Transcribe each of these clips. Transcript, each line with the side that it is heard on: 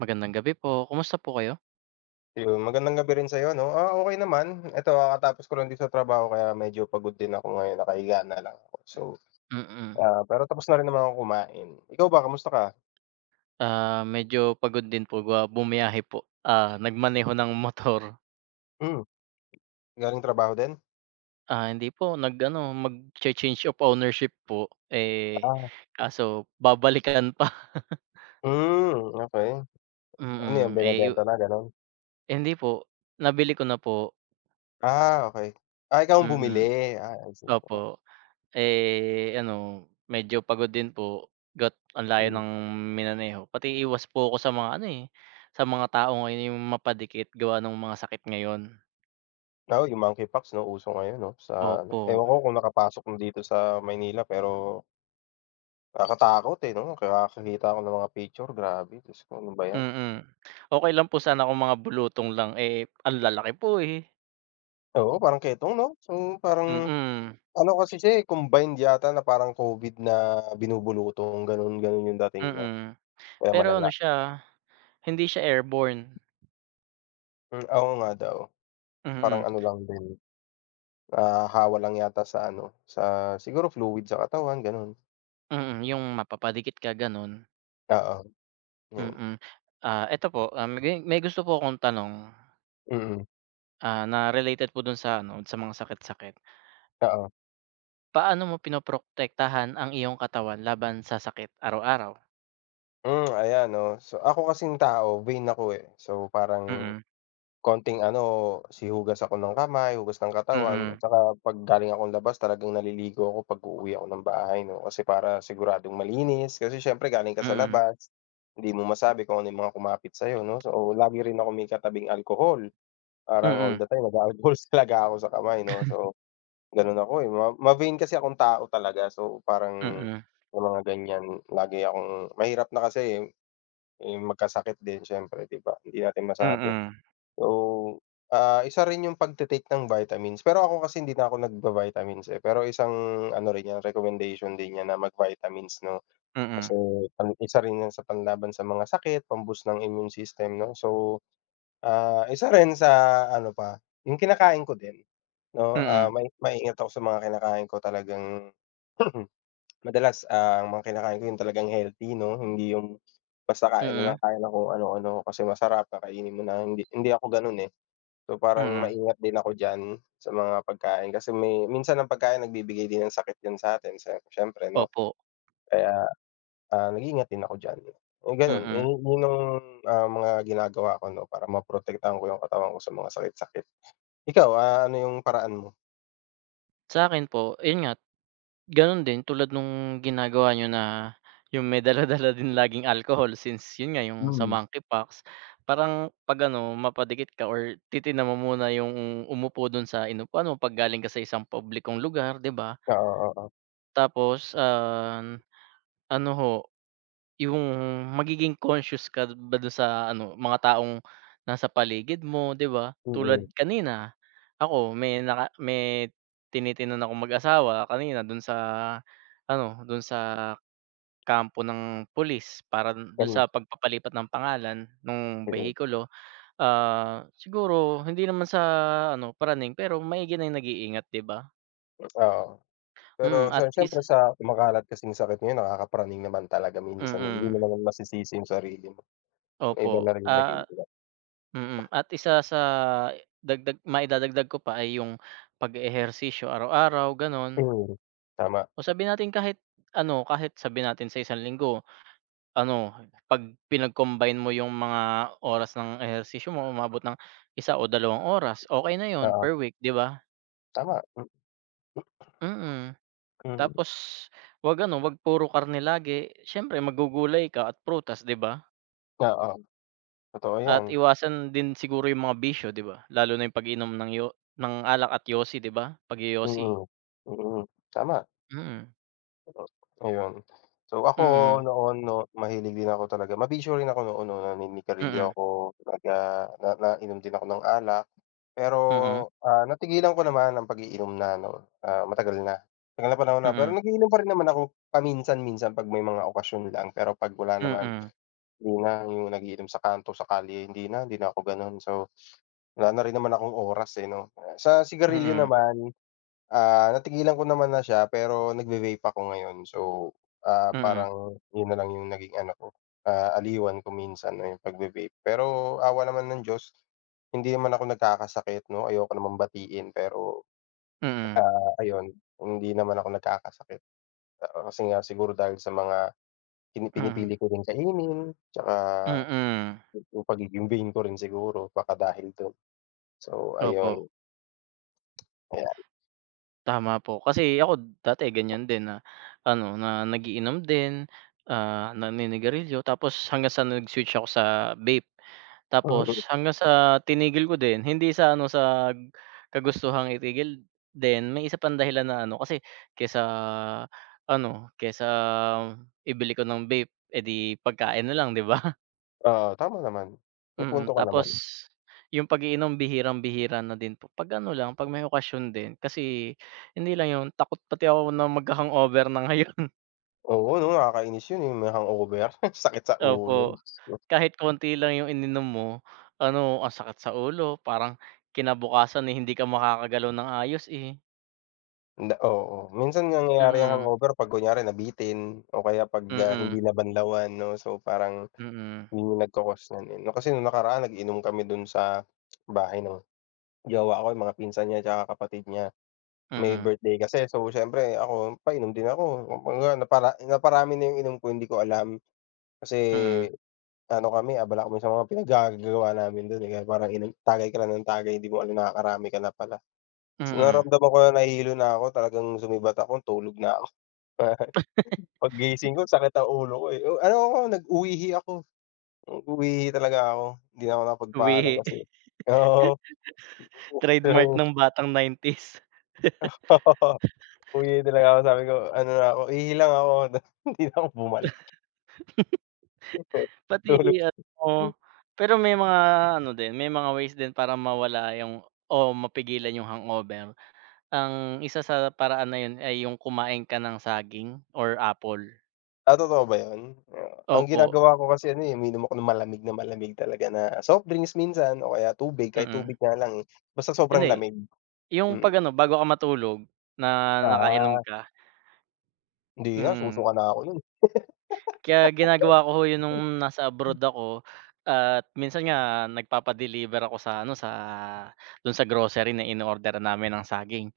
right: Magandang gabi po. Kumusta po kayo?
left: Yun, magandang gabi rin sa'yo 'no. Ah, okey naman. Eto kakatapos ko lang din sa trabaho kaya medyo pagod din ako ngayon nakahiga na lang. So,
right: Mm.
left: ah, pero tapos na rin naman akong kumain, ikaw ba kamusta ka?
right: Ah, medyo pagod din po ba bumiyahe po, ah, nagmaneho ng motor.
left: Hmm. Galing trabaho din?
right: Ah, hindi po nag-ano, magche-change of ownership po, eh,
left: Ah.
right: kaso babalikan pa.
left: Hmm, okey, ano yung
right: Mm, eh,
left: binebenta
right: yu
left: na, ganon?
right: Hndi po, nabili ko na po.
left: Ah, okey, ah, ikaw ang
right: Mm,
left: bumili, ah, I see.
right: opo, eh, ano, medyo pagod din po, gat ang layo
left: Mm.
right: ng minaneho pati iwas po ako sa mga, ano, eh sa mga tao ngayon yung mapadikit gawa nung mga sakit ngayon.
left: Oo, yung Monkeypox, 'no, uso ngayon, 'no, sa, ano,
right: Opo.
left: ewan ko kung nakapasok na dito sa Maynila pero nakakatakot, eh, 'no, kaya kakakita ako ng mga picture grabe, Diyos ko, ano ba yan.
right: Mm. Okey lang po sana kung mga bulutong lang, eh, ang lalaki po, eh.
left: Oo, parang ketong 'no, so parang
right: Mm.
left: ano kasi siya, eh, combined yata na parang Covid na binubulutong ganon-ganon yung dating niya,
right: Mm.
left: kaya
right: Pero, ano,
left: malala.
right: siya hindi siya airborne.
left: Hmm, oo, nga daw parang
right: Mhm.
left: ano, lang din, ah hawa lang yata sa, ano, sa siguro fluid sa katawan, ganun.
right: Mm, yung mapapadikit ka, ganun.
left: Oo, yun.
right: Mm, ah, eto po, ah, may may gusto po akong tanong.
left: Mm.
right: Ah, na related po dun sa, ano, sa mga sakit-sakit.
left: Oo.
right: Paano mo prinoprotektahan ang iyong katawan laban sa sakit araw-araw?
left: Hmm, ayan, oh, so, ako kasing tao vain ako, eh, so, parang
right: Mm.
left: konting, ano, si hugas ako ng kamay, hugas ng katawan,
right: Mm.
left: tsaka pag galing akong labas talagang naliligo ako pag-uuwi ako ng bahay, no, kasi para siguradong malinis, kasi siyempre galing ka sa
right: Mm.
left: labas, hindi mo masabi kung ano yung mga kumapit sayo, 'no, so, lagi rin ako may katabing alcohol, parang all
right: Mm.
left: the time nag-a-alcohol talaga ako sa kamay, 'no, so, ganun ako, eh, ma ma-vain kasi akong tao talaga so parang,
right: Mm.
left: yung mga ganyan lagi akong mahirap na kasi, eh, eh, magkasakit din siyempre, 'di ba, hindi natin masabi.
right: Mm.
left: So, ah, isa rin yung pagti-take ng vitamins, pero ako kasi hindi na ako nagva-vitamins, eh, pero isang ano rin yan recommendation din yan na mag-vitamins, 'no, kasi
right: Mm.
left: sa isa rin sa panlaban sa mga sakit pam-boost ng immune system, 'no, so, ah, isa rin sa ano pa yung kinakain ko din, 'no, ah,
right: Mm.
left: mai maingat ako sa mga kinakain ko talagang, madalas, ah, mga kinakain ko yung talagang healthy, 'no, hindi yung basta kain na lang
right: Mm.
left: tayo ng kung ano-ano kasi masarap kakainin mo na, hindi hindi ako ganon, eh. So, parang
right: Mm.
left: maingat din ako diyan sa mga pagkain kasi may minsan ang pagkain nagbibigay din ng sakit din satin sa siyempre, 'no,
right: Opo.
left: kaya, ah, nag-iingat din ako diyan, eh, ganun, eh,
right: Mm.
left: yun ang, ah, mga ginagawa ko, 'no, para maprotektahan ko yung katawan ko sa mga sakit sakit. Ikaw, ah, ano yung paraan mo?
right: Sa'kin po, ayun nga, ganun din tulad nung ginagawa niyo na 'yung may dala-dala din laging alcohol since 'yun nga 'yung sa
left: Mm.
right: monkeypox, parang 'pag ano mapadikit ka or titignan mo muna 'yung umupo dun sa inupuan mo 'pag galing ka sa isang publikong lugar, 'di ba?
left: Oo, oo.
right: Tapos, um, ano ho, 'yung magiging conscious ka ba dun sa ano, mga taong nasa paligid mo, 'di ba? Tulad
left: Mhm.
right: kanina ako, may naka may tinitignan akong mag-asawa kanina dun sa ano, dun sa kampo ng pulis para dun dun
left: Ganun.
right: sa pagpapalipat ng pangalan nung
left: Mm.
right: behikulo, ah, siguro hindi naman sa ano, praning pero maigi na yung nag-iingat, 'di ba?
left: Oo,
right: Mm
left: pero
right: at
left: sa
right: is
left: siyempre sa kumakalat kasing sakit ngayon nakakapraning naman talaga minsan, hindi mo
right: Mm.
left: naman masisisi yung sarili mo, may iba
right: Opo,
left: na ring
right: ah
left: nag-iingat.
right: mm. At isa sa dagdag maidadagdag ko pa ay 'yung pag-e-ehersisyo araw-araw ganun.
left: Mm, tama.
right: O sabihin nating kahit ano, kahit sabihin natin sa isang linggo, ano, 'pag pinag-combine mo yung mga oras ng ehersisyo mo umaabot ng 1 o 2 oras, okey na yun
left: Oo.
right: per week, 'di ba?
left: Tama, hmm.
right: Mm,
left: Mm.
right: tapos huwag ano, huwag puro karne lagi, siyempre maggugulay ka at prutas, di ba?
left: Oo, totoo
right: At
left: 'yan.
right: iwasan din siguro 'yung mga bisyo, di ba? Lalo na 'yung pag-inom ng yo ng alak at yosi, di ba, pagyoyosi.
left: Mm, mm, tama.
right: Mm.
left: Hmm, ayun. So ako,
right: Mm.
left: noon 'no, mahilig din ako talaga mabisyo rin ako noon, 'no,
right: Mm.
left: naninigarilyo ako, nagga na nainom din ako ng alak, pero,
right: Mm.
left: ah, natigilan ko naman ang pag-iinom na, 'no, ah, matagal na. Matagal na panahon na, pero
right: Mm.
left: nag-iinom pa rin naman ako, paminsan-minsan 'pag may mga okasyon lang, pero 'pag wala naman,
right: Mm.
left: hindi na 'yung nag-iinom sa kanto, sa kalye, hindi na hindi na ako gano'n. So wala na rin naman akong oras, eh, 'no. Sa sigarilyo
right: Mm.
left: naman, ah, natigilan ko naman na siya, pero nagve-vape ako ngayon, so, ah,
right: Mm.
left: parang 'yun nalang 'yung naging ano, ko, ah, aliwan ko minsan ayun pagve-vape. Pero awa naman ng Diyos hindi naman ako nagkakasakit 'no, ayoko namang batiin, pero,
right: Mm.
left: ah, ayun, hindi naman ako nagkakasakit. Oo, kasi nga, siguro dahil sa mga pin
right: Mhm.
left: pinipili ko rin kainin, tsaka
right: Mm.
left: 'yung pagiging vain ko rin siguro baka dahil do'n, so ayun.
right: Opo.
left: Ayan.
right: Tama po, kasi ako dati ganiyan din na ano, na nag-iinom din, ah, naninigarilyo, tapos hanggang sa nag-switch ako sa vape, tapos
left: Mm.
right: hanggang sa tinigil ko din. Hindi sa ano, sa kagustuhang itigil din, may isa pang dahilan na ano, kasi kesa ano, kaysa ibili ko ng vape, eh, di pagkain nalang 'di ba?
left: Oo, tama naman, may
right: Mm,
left: punto ka
right: tapos
left: naman.
right: 'yung pag-iinom, bihirang-bihira na din po, pag ano lang, 'pag may okasyon din, kasi hindi lang 'yun, takot pati ako na magha-hangover na ngayon.
left: Oo, ano nakakainis 'yun, 'yung may hangover, sakit sa ulo,
right: Opo,
left: Diyos ko.
right: kahit konti lang 'yung ininom mo, ano, ang sakit sa ulo, parang kinabukasan, eh, hindi ka makakagalaw ng ayos eh.
left: Oo, minsan nangyayari 'yang
right: Mhm.
left: hangover 'pag kunyari nabitin, o kaya 'pag, ah,
right: Mm.
left: hindi nabanlawan, 'no, so parang
right: Mm.
left: 'yun 'yung nagko-cause nun, eh. Kasi no'ng nakaraan nag-inom kami do'n sa bahay ng jowa ko, 'yung mga pinsan niya tsaka kapatid niya, may
right: Mm.
left: birthday kasi. So siyempre ako, painom din ako, 'yun nga napara naparami na 'yung inom ko, hindi ko alam. Kasi
right: Mm.
left: ano kami, abala kami sa mga pinaggagagawa namin do'n, eh, kaya parang inom tagay ka na ng tagay, 'di mo alam, nakakarami ka na pala.
right: Mhm.
left: Naramdaman ko na nahilo na ko, talagang sumibat ako, tulog na ako. Paggising ko, sakit ng ulo ko, eh, ano ako, nag-uwihi ako, uwihi talaga ako, hindi na ako nakapagpaalam,
right: Uwihi,
left: kasi oo.
right: trademark
left: [unintelligible]
right: ng batang 90s.
left: Uwi na talaga ako, sabi ko, ano na ako, ihi lang ako, hindi na ako bumalik. Okey,
right: Pati
left: tulog.
right: GF mo. Pero may mga ano din, may mga ways din para mawala 'yung, oh, mapigilan 'yung hangover. Ang isa sa paraan na 'yun ay 'yung kumain ka ng saging or apple.
left: Ah, totoo ba 'yan? Ah, ang
right: Opo.
left: ginagawa ko kasi ano, eh, umiinom ako ng malamig na malamig talaga na soft drinks minsan o kaya tubig, kahit
right: Mm.
left: tubig nga lang, eh, basta
right: Ano,
left: sobrang
right: eh
left: lamig,
right: 'yung
left: mm.
right: pag-ano, bago ka matulog, na nakainom
left: Ah.
right: ka.
left: Hindi na,
right: Hmm.
left: susuka na ako no'n.
right: Kaya ginagawa ko, ho, 'yon no'ng nasa abroad ako at minsan nga nagpapa-deliver ako sa ano sa do'n sa grocery na inoorderan namin ng saging,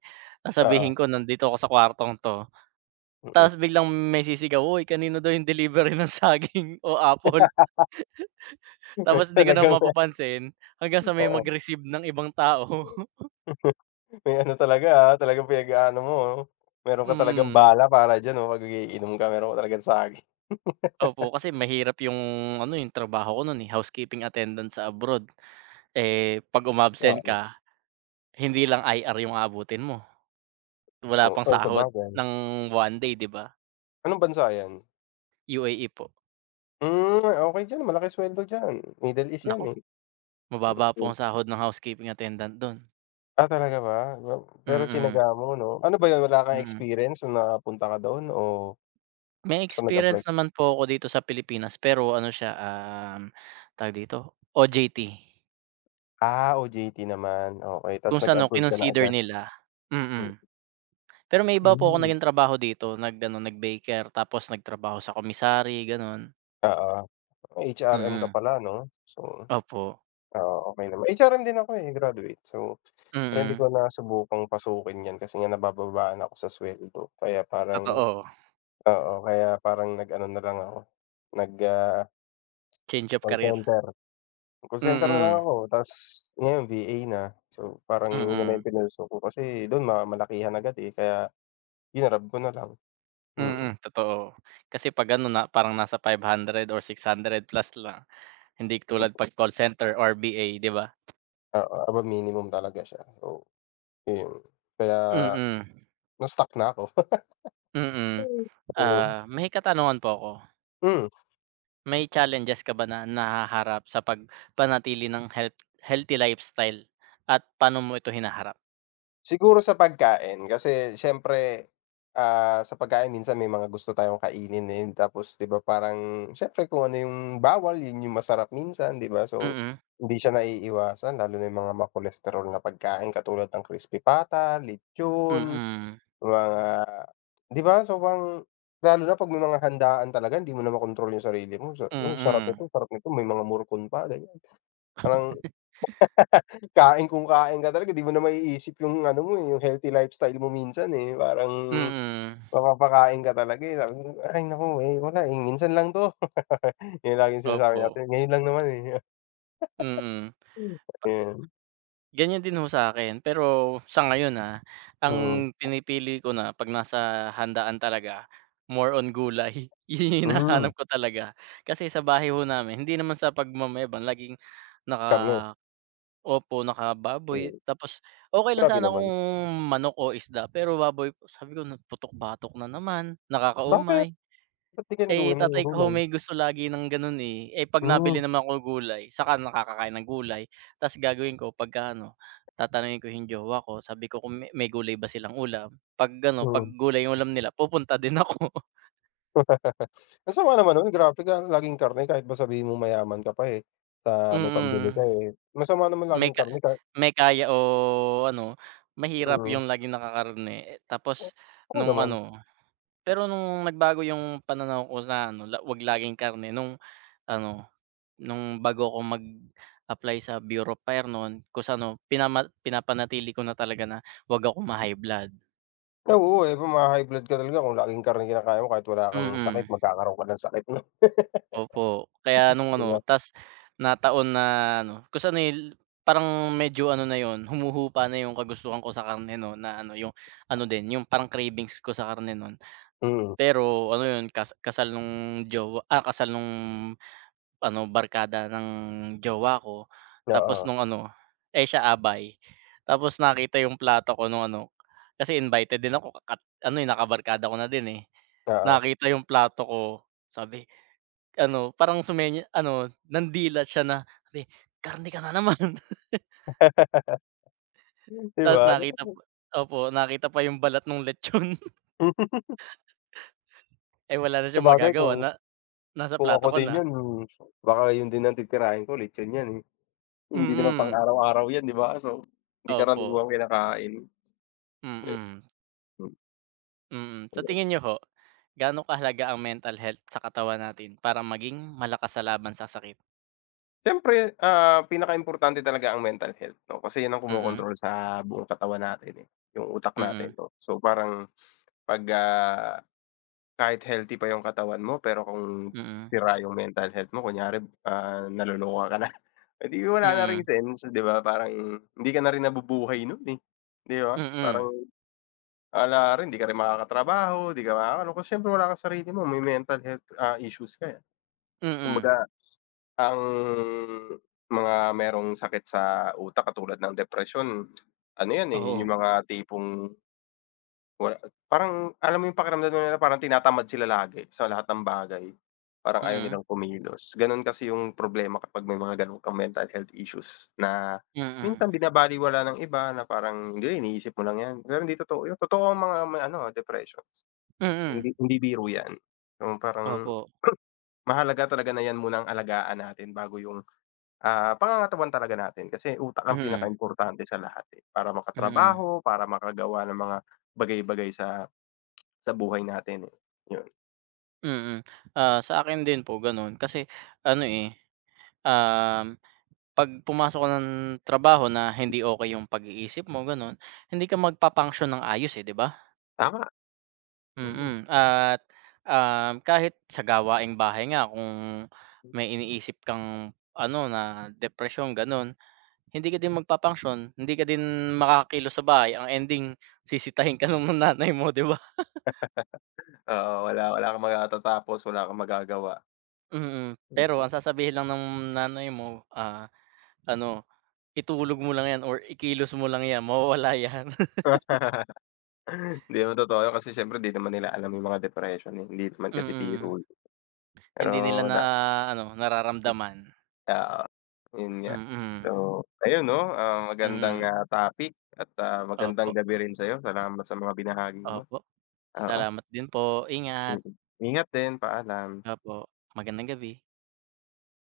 left: Oo.
right: sasabihin ko nandito ako sa kwartong 'to,
left: Mm.
right: tapos biglang may sisigaw, "hoy kanino daw 'yung delivery ng saging o apple."
left: [unintelligible]
right: Tapos 'di ko na
left: Talagang, nga.
right: mapapansin, hanggang sa may
left: Oo.
right: mag-receive ng ibang tao.
left: May ano talaga, ah, talagang pinag-aano mo, oh, meron ka talagang
right: Mm.
left: bala para diyan, oh, 'pag umiinom ka meron ka talagang saging.
right: Opo, kasi mahirap 'yung ano, eh, 'yung trabaho ko no'n, eh, housekeeping attendant sa abroad. Eh, 'pag umabsent
left: Oo.
right: ka hindi lang IR 'yung aabutin mo. Wala
left: Oh,
right: pang
left: ay
right: sahod
left: sabagay.
right: ng 1 day, 'di ba?
left: Anong bansa 'yan?
right: UAE po.
left: Hmm, okey diyan, malaki suweldo diyan, Middle East 'yan,
right: Naku,
left: eh,
right: mababa po
left: mm.
right: ang sahod ng housekeeping attendant, do'n.
left: Ah talaga ba, pero
right: Mhm.
left: tsinaga mo, 'no, ano ba 'yun wala kang
right: Mm.
left: experience na napunta ka doon o
right: May
left: basta
right: experience
left: nag-apply?
right: naman po ako dito sa Pilipinas pero ano siya, um, tawag dito, OJT.
left: Ah, OJT naman, okey, tapos
right: Kung sa nu
left: nag-abroad ka na
right: kinonsider
left: agad,
right: nila,
left: mm.
right: mm, pero may iba po ako
left: Hmm.
right: naging trabaho dito nag ano, nag baker tapos nagtrabaho sa commissary, ganun.
left: Oo, HRM ka
right: Mm.
left: pala, 'no? So,
right: Opo.
left: ah, okey naman, HRM din ako, eh, graduate. So, pero hindi
right: Mhm.
left: ko nasubukang pasukin 'yan kasi nga nabababaan ako sa sweldo kaya parang
right: Totoo.
left: oo, kaya parang nag ano nalang ako nag, ah,
right: Change of
left: call
right: career.
left: center. Call center na lang
right: Mhm.
left: ako tapos ngayon VA na. So, parang 'yun naman
right: Mm.
left: 'yung pinursue kasi dun ma malakihan agad, eh, kaya grinab ko nalang, mm.
right: Mhm totoo, kasi 'pag ano na parang nasa 500 or 600 plus lang, hindi
left: Hmm.
right: tulad pag call center or VA, 'di ba?
left: Oo, above minimum talaga siya, so, 'yun kaya,
right: Mhm.
left: na stuck na 'ko.
right: Mm,
left: Ayun.
right: ah, may katanungan po ako.
left: Mm.
right: May challenges ka ba na nahaharap sa pagpanatili ng health healthy lifestyle at paano mo ito hinaharap?
left: Siguro sa pagkain, kasi siyempre, ah, sa pagkain minsan may mga gusto tayong kainin, ayan, tapos, di ba, parang siyempre, kung ano 'yung bawal 'yun 'yung masarap minsan, di ba? So,
right: Mm.
left: hindi siya naiiwasan lalo na 'yung mga ma-cholesterol na pagkain katulad ng crispy pata, lechon,
right: Mm.
left: mga di ba? So, parang lalo na 'pag may mga handaan talaga, hindi mo na makontrol 'yung sarili mo. Sa, hmm, sarap
right: Mm.
left: nito sarap nito, may mga morcon pa, ganiyan parang kain kung kain ka talaga, 'di mo na maiisip 'yung ano mo, eh, 'yung healthy lifestyle mo minsan, eh. Parang
right: Mm.
left: mapapakain ka talaga, eh. Sabi ko, "Ay naku, eh, wala, eh, minsan lang ’to." 'Yun laging sinasabi
right: Opo.
left: natin, "Ngayon lang naman, eh."
right: Mm.
left: Hmm,
right: Pa
left: ayan.
right: Ganiyan din, ho, sa akin. Pero sa ngayon, ah,
left: Mm.
right: ang pinipili ko na, 'pag nasa handaan talaga, more on gulay. 'Yun 'yung
left: Hmm.
right: hinahanap ko talaga. Kasi sa bahay, ho, namin, hindi naman sa pagmamayabang, laging
left: Karne.
right: naka opo, naka-baboy.
left: Hmm.
right: Tapos, okey lang
left: Grabe
right: sana kung
left: naman.
right: manok o isda, pero baboy po. Sabi ko na, "Putok-batok na naman,
left: Bakit?
right: nakakaumay."
left: Ba't 'di kayo
right: Eh,
left: nag-uulam ng
right: tatay ko, ho,
left: gulay?
right: may gusto lagi ng gano'n, eh. Eh, 'pag
left: Hmm.
right: nabili naman ako gulay, saka nakakakain ng gulay. Tas gagawin ko, pagkaano, tatanungin ko 'yung jowa ko, sabi ko, kung me may gulay ba silang ulam, 'pag ano, 'pag
left: Yon.
right: gulay 'yung ulam nila, pupunta din ako.
left: Ang sama naman nun grabe ka laging karne kahit ba sabihin mong mayaman ka pa, eh, sa may pambili ka,
right: Mm,
left: eh, masama naman
right: may
left: laging
right: ka
left: karne ka
right: may kaya o ano mahirap
left: Mm.
right: yung laging naka-karne, eh, tapos
left: Oo,
right: nung
left: naman.
right: ano, pero nung nagbago yung pananaw ko sa ano wag laging karne nung ano nung bago ako mag-apply sa Bureau of Fire nu'n tas ano pinaman pinapanatili ko na talaga na wag akong ma-high blood.
left: Oo, eh, kung maha-high blood ka rin niyan kung laging karne kinakain mo kahit wala kang sakit
right: Mm.
left: magkakaroon ka ng sakit nun.
right: Opo, kaya nung
left: 'Di
right: ano
left: ba.
right: 'tas na taon na ano kung sa nil parang medyo ano na 'yun humuhupa na yung kagustuhan ko sa karne no na ano yung ano din yung parang cravings ko sa karne nu'n.
left: Mhm.
right: Pero ano yun kas kasal nung jowa, ah, kasal nung ano barkada ng jowa ko tapos
left: Oo.
right: nung ano, eh, siya abay tapos nakita yung plato ko nung ano kasi invited din ako a at ano, eh, nakabarkada ko na din, eh,
left: Oo.
right: nakita yung plato ko sabi, ano parang sumen ano nandila siya na sabi ''Karne ka na naman.''
left: Di
right: Ta's
left: ba?
right: nakita po
left: [unintelligible]
right: opo nakita pa yung balat nung lechon. Eh, wala na siyang
left: Sabagay
right: magagawa
left: kung,
right: na nasa
left: kung
right: plato
left: ako
right: ko
left: din
right: na.
left: 'yun baka 'yun din ang titirahin ko lechon 'yan, eh, hindi naman
right: Mm.
left: pang-araw-araw 'yan, 'di ba, so, hindi karaniwang
right: Opo.
left: kinakain.
right: Mm. Mm, sa
left: Ayan.
right: tingin niyo ho, gaano kahalaga ang mental health sa katawan natin para maging malakas sa laban sa sakit?
left: Siyempre, ah, pinaka-importante talaga ang mental health, 'no. Kasi 'yun ang
right: Mm.
left: kumokontrol sa buong katawan natin, eh, 'yung utak natin,
right: Mm.
left: 'no. So, parang, pag, ah, kahit healthy pa yung katawan mo, pero kung
right: Mm.
left: sira yung mental health mo, kunyari, ah, naloloka ka na, eh, di wala na ring
right: Mm.
left: sense. Di ba parang, hindi ka na rin nabubuhay 'nun, eh, di ba?
right: Mm.
left: Parang wala rin, di ka rin makakatrabaho, di ka makakaano, kasi, siyempre, wala kang sarili mo, may mental health, ah, issues ka, eh.
right: Mm.
left: Kumbaga, ang mga merong sakit sa utak katulad ng depresyon, ano 'yan, eh, yung
right: Oo.
left: mga tipong, wala parang alam mo yung pakiramdam nila, parang tinatamad sila lagi sa lahat ng bagay. Parang ayaw
right: Mm.
left: nilang kumilos, ganon kasi yung problema kapag may mga ganon kang mental health issues na
right: Mm.
left: minsan binabalewala ng iba na parang, "Hindi, iniisip mo lang yan." Pero hindi totoo 'yun. Totoo ang mga may ano, ah, depressions,
right: Mm.
left: hindi hindi biro 'yan. 'Yung parang
right: Opo.
left: mahalaga talaga na 'yan muna alagaan natin bago 'yung, ah, pangangatawan talaga natin. Kasi utak ang
right: Mm.
left: pinakaimportante sa lahat, eh, para
right: Mm.
left: makatrabaho, para makagawa ng mga bagay-bagay sa sa buhay natin, eh, 'yun.
right: Mm, ah, sa akin din po gano'n kasi ano, eh, um, 'pag pumasok ka ng trabaho na hindi okey 'yung pag-iisip mo, gano'n hindi ka magpa-function ng ayos, eh, 'di ba?
left: Tama, mm.
right: Mm at um, kahit sa gawaing bahay nga kung may iniisip kang ano na, depresyon ganun, hindi ka din magpa-function hindi ka din makakakilos sa bahay ang ending sisitahin ka ng nanay mo, 'di ba?
left: Oo, wala wala kang matatapos wala kang magagawa.
right: Mhm,
left: Mm.
right: pero ang sasabihin lang nung nanay mo, ah, ano itulog mo lang 'yan or ikilos mo lang 'yan mawawala 'yan.
left: 'Di naman totoo 'yun kasi siyempre 'di naman nila alam 'yung mga depression, eh, hindi naman kasi
right: Mm.
left: biro 'yun.
right: Hindi nila
left: Pero
right: na
left: da
right: ano, nararamdaman.
left: Oo, yun nga. So
right: Mm.
left: ayun, 'no, ah, magandang,
right: Mm.
left: ah, topic at ah, magandang
right: Opo.
left: gabi rin sa'yo. Salamat sa mga binahagi mo,
right: Opo,
left: oo.
right: salamat din po, ingat!
left: Mm. Ingat din, paalam.
right: Opo, magandang gabi.